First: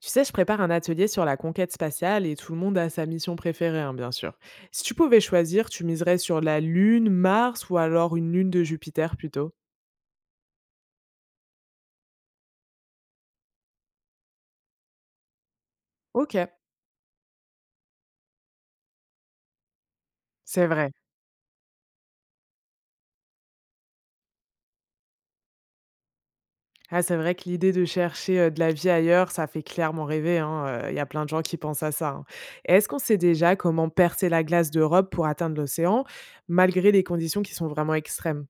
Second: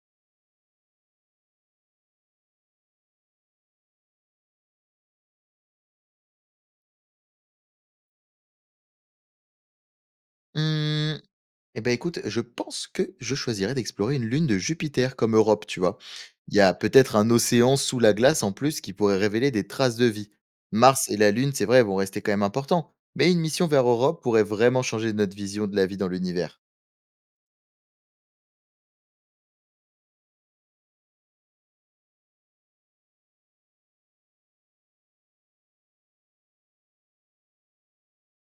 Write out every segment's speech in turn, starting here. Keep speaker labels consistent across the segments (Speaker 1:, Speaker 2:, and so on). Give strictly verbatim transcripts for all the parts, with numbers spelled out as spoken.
Speaker 1: Tu sais, je prépare un atelier sur la conquête spatiale et tout le monde a sa mission préférée, hein, bien sûr. Si tu pouvais choisir, tu miserais sur la Lune, Mars ou alors une Lune de Jupiter plutôt.
Speaker 2: Mmh, et ben écoute, je pense que je choisirais d'explorer une lune de Jupiter comme Europe, tu vois?
Speaker 1: Ok,
Speaker 2: Il y a peut-être un océan sous la glace en plus qui pourrait révéler des traces de vie.
Speaker 1: c'est vrai.
Speaker 2: Mars et la Lune, c'est vrai, vont rester quand même importants, mais une mission vers Europe pourrait vraiment changer notre vision de la vie dans l'univers.
Speaker 1: Ah, c'est vrai que l'idée de chercher euh, de la vie ailleurs, ça fait clairement rêver, hein. Il y a plein de gens qui pensent à ça, hein. Et Est-ce qu'on sait déjà comment percer la glace d'Europe pour atteindre l'océan, malgré les conditions qui sont vraiment extrêmes?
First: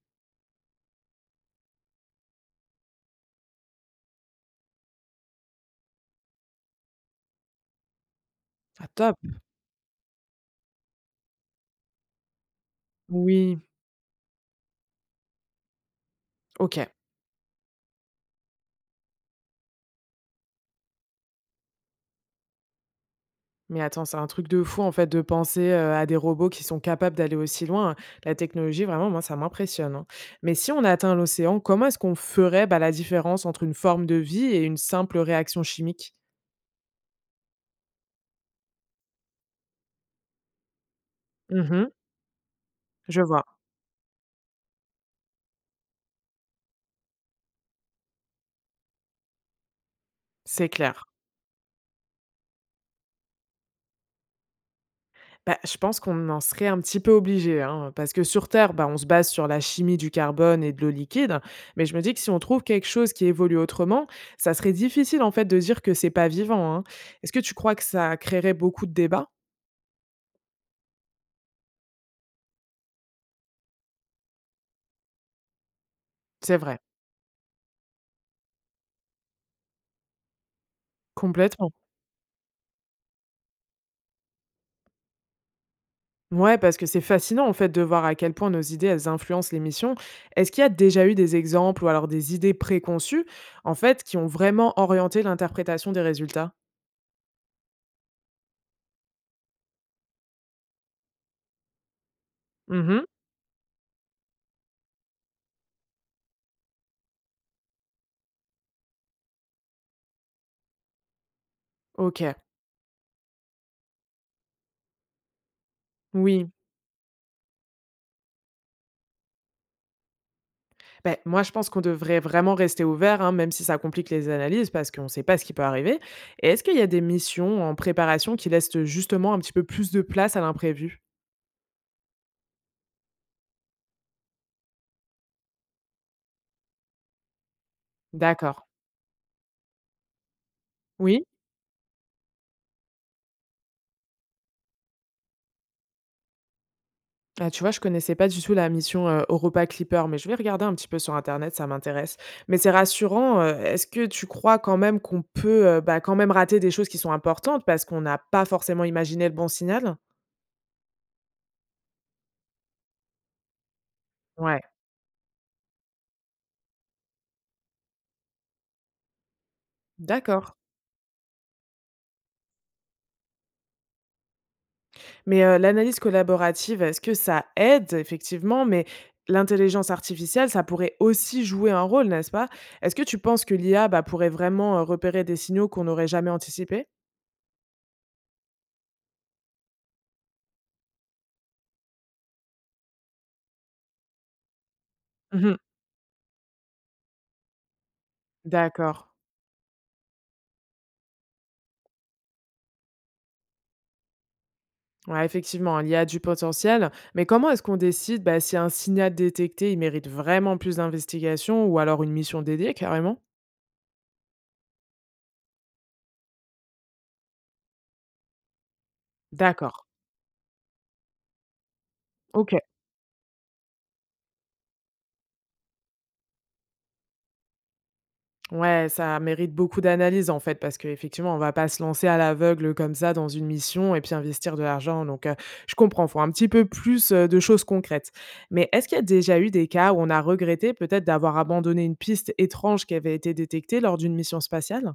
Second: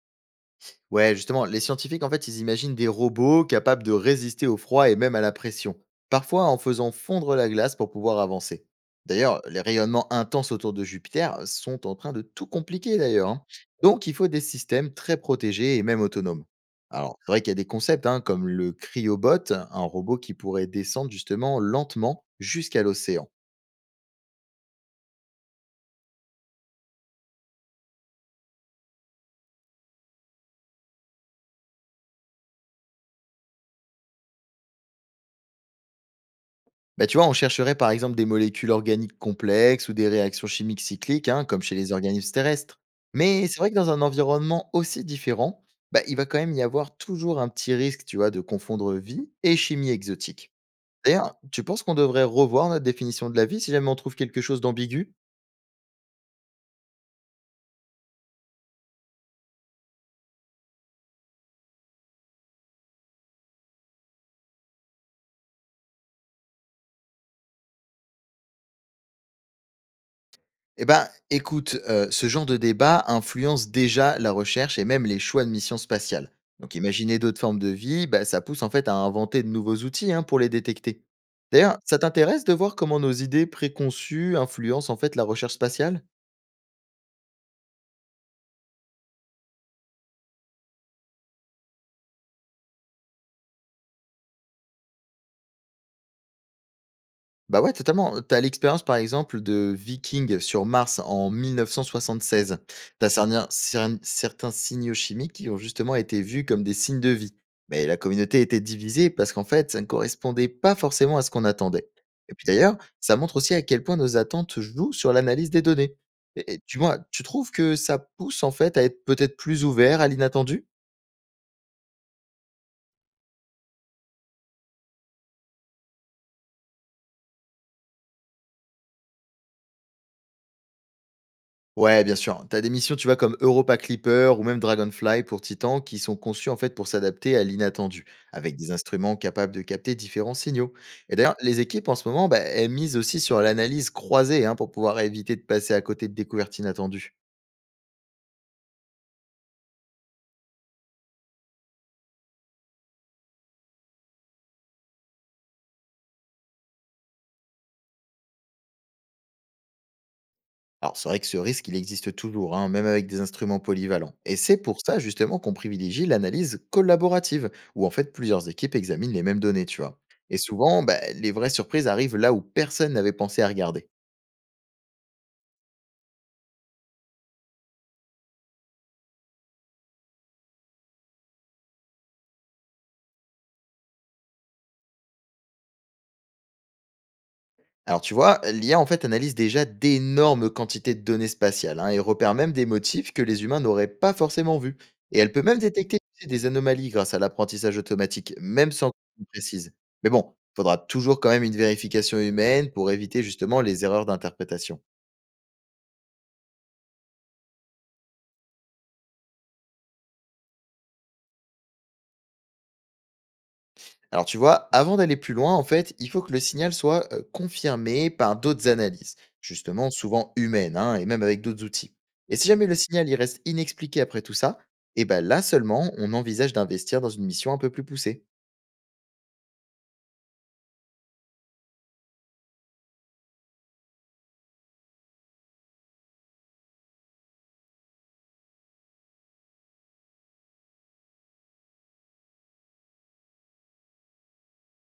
Speaker 2: Ouais, justement, les scientifiques, en fait, ils imaginent des robots capables de résister au froid et même à la pression, parfois en faisant fondre la glace pour pouvoir avancer.
Speaker 1: Ah, top.
Speaker 2: D'ailleurs, les rayonnements intenses autour de Jupiter sont en train de tout compliquer, d'ailleurs, hein.
Speaker 1: Oui,
Speaker 2: Donc, il faut des systèmes très protégés et même autonomes.
Speaker 1: ok.
Speaker 2: Alors, c'est vrai qu'il y a des concepts, hein, comme le cryobot, un robot qui pourrait descendre justement lentement jusqu'à l'océan.
Speaker 1: Mais attends, c'est un truc de fou en fait de penser, heu, à des robots qui sont capables d'aller aussi loin, hein. La technologie, vraiment, moi ça m'impressionne, hein. Mais si on atteint l'océan, comment est-ce qu'on ferait, bah, la différence entre une forme de vie et une simple réaction chimique?
Speaker 2: Bah, tu vois, on chercherait par exemple des molécules organiques complexes ou des réactions chimiques cycliques, hein, comme chez
Speaker 1: Mmh.
Speaker 2: les organismes terrestres.
Speaker 1: Je vois,
Speaker 2: Mais c'est vrai que dans un environnement aussi différent, bah, il va quand même y avoir toujours un petit risque, tu vois, de confondre vie et chimie exotique.
Speaker 1: c'est clair.
Speaker 2: D'ailleurs, tu penses qu'on devrait revoir notre définition de la vie si jamais on trouve quelque chose d'ambigu?
Speaker 1: Bah, je pense qu'on en serait un petit peu obligé, hein, parce que sur Terre, bah, on se base sur la chimie du carbone et de l'eau liquide, mais je me dis que si on trouve quelque chose qui évolue autrement, ça serait difficile en fait de dire que c'est pas vivant, hein. Est-ce que tu crois que ça créerait beaucoup de débats?
Speaker 2: Eh ben, écoute, heu, ce genre de débat influence déjà la recherche et même les choix de missions spatiales.
Speaker 1: C'est
Speaker 2: Donc
Speaker 1: vrai.
Speaker 2: imaginer d'autres formes de vie, bah, ça pousse en fait à inventer de nouveaux outils, hein, pour les détecter.
Speaker 1: Complètement.
Speaker 2: D'ailleurs, ça t'intéresse de voir comment nos idées préconçues influencent en fait la recherche spatiale?
Speaker 1: Ouais, parce que c'est fascinant en fait de voir à quel point nos idées elles influencent l'émission. Est-ce qu'il y a déjà eu des exemples ou alors des idées préconçues en fait qui ont vraiment orienté l'interprétation des résultats?
Speaker 2: Bah ouais, totalement. T'as l'expérience, par exemple, de Viking sur Mars en mille neuf cent soixante-seize.
Speaker 1: Mmh
Speaker 2: Tu
Speaker 1: mh.
Speaker 2: as cerni- cern- certains signaux chimiques qui ont justement été vus comme des signes de vie. Mais la communauté était divisée parce qu'en fait, ça ne correspondait pas forcément à ce qu'on attendait.
Speaker 1: OK.
Speaker 2: Et puis d'ailleurs, ça montre aussi à quel point nos attentes jouent sur l'analyse des données.
Speaker 1: Oui.
Speaker 2: Et, et, tu vois, tu trouves que ça pousse en fait à être peut-être plus ouvert à l'inattendu?
Speaker 1: Ben moi je pense qu'on devrait vraiment rester ouvert, hein, même si ça complique les analyses parce qu'on ne sait pas ce qui peut arriver. Et est-ce qu'il y a des missions en préparation qui laissent, justement, un petit peu plus de place à l'imprévu?
Speaker 2: Ouais, bien sûr. T'as des missions, tu vois, comme Europa Clipper ou même Dragonfly pour Titan, qui sont conçues en fait pour s'adapter à l'inattendu, avec
Speaker 1: D'accord.
Speaker 2: des instruments capables de capter différents signaux. Et
Speaker 1: Oui?
Speaker 2: d'ailleurs, les équipes en ce moment, bah, elles misent aussi sur l'analyse croisée, hein, pour pouvoir éviter de passer à côté de découvertes inattendues.
Speaker 1: Ah, tu vois, je connaissais pas du tout la mission euh, Europa Clipper, mais je vais regarder un petit peu sur Internet, ça m'intéresse. Mais c'est rassurant. euh, Est-ce que tu crois quand même qu'on peut, euh, bah, quand même rater des choses qui sont importantes parce qu'on n'a pas forcément imaginé le bon signal?
Speaker 2: Alors, c'est vrai que ce risque, il existe toujours, hein, même avec des instruments polyvalents. Et c'est
Speaker 1: Ouais,
Speaker 2: pour ça, justement, qu'on privilégie l'analyse collaborative, où en fait plusieurs équipes examinent les mêmes données, tu vois. Et
Speaker 1: d'accord.
Speaker 2: souvent, bah, les vraies surprises arrivent là où personne n'avait pensé à regarder.
Speaker 1: Mais euh, l'analyse collaborative, est-ce que ça aide effectivement? Mais l'intelligence artificielle, ça pourrait aussi jouer un rôle, n'est-ce pas? Est-ce que tu penses que l'I A, bah, pourrait vraiment euh, repérer des signaux qu'on n'aurait jamais anticipés?
Speaker 2: Alors tu vois, l'I A en fait analyse déjà d'énormes quantités de données spatiales, hein, et repère même des motifs que les humains n'auraient pas forcément vus. Et elle peut même
Speaker 1: Mhm.
Speaker 2: détecter des anomalies grâce à l'apprentissage automatique, même sans
Speaker 1: D'accord.
Speaker 2: qu'on précise. Mais bon, il faudra toujours quand même une vérification humaine pour éviter justement les erreurs d'interprétation.
Speaker 1: Ouais, effectivement, hein, il y a du potentiel, mais comment est-ce qu'on décide, bah, si un signal détecté, il mérite vraiment plus d'investigation ou alors une mission dédiée carrément?
Speaker 2: Alors tu vois, avant d'aller plus loin, en fait, il faut que le signal soit euh, confirmé par d'autres analyses,
Speaker 1: D'accord,
Speaker 2: justement souvent humaines, hein, et même avec d'autres outils. Et si
Speaker 1: ok.
Speaker 2: jamais le signal il reste inexpliqué après tout ça, et ben là seulement, on envisage d'investir dans une mission un peu plus poussée.
Speaker 1: Ouais, ça mérite beaucoup d'analyse en fait, parce qu'effectivement, on va pas se lancer à l'aveugle comme ça dans une mission et puis investir de l'argent. Donc, euh, je comprends, faut un petit peu plus euh, de choses concrètes. Mais est-ce qu'il y a déjà eu des cas où on a regretté peut-être d'avoir abandonné une piste étrange qui avait été détectée lors d'une mission spatiale?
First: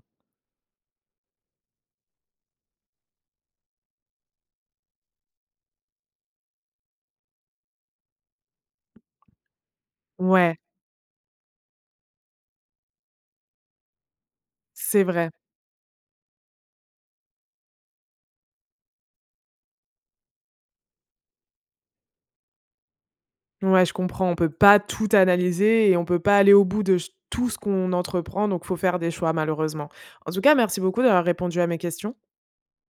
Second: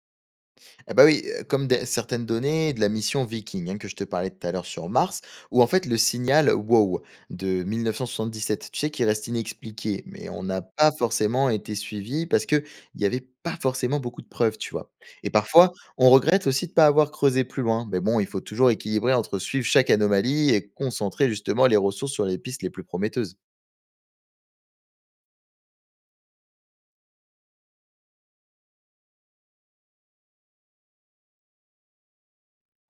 Speaker 2: Eh bah, oui, heu, comme des certaines données de la mission Viking, hein, que je te parlais tout à l'heure sur Mars, ou en fait le signal WOW de mille neuf cent soixante-dix-sept, tu sais, qui reste inexpliqué, mais on
Speaker 1: Ouais,
Speaker 2: n'a pas forcément été suivis parce qu'il y avait pas forcément beaucoup de preuves, tu vois?
Speaker 1: c'est
Speaker 2: Et
Speaker 1: vrai.
Speaker 2: parfois, on regrette aussi de ne pas avoir creusé plus loin, mais bon, il faut toujours équilibrer entre suivre chaque anomalie et concentrer justement les ressources sur les pistes les plus prometteuses.
Speaker 1: Ouais, je comprends. On peut pas tout analyser et on peut pas aller au bout de ch- tout ce qu'on entreprend, donc faut faire des choix malheureusement. En tout cas, merci beaucoup d'avoir répondu à mes questions.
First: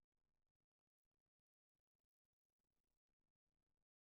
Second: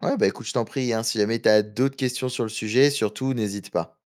Speaker 2: Ouais, bah, écoute, je t'en prie, hein, si jamais tu as d'autres questions sur le sujet, surtout n'hésite pas.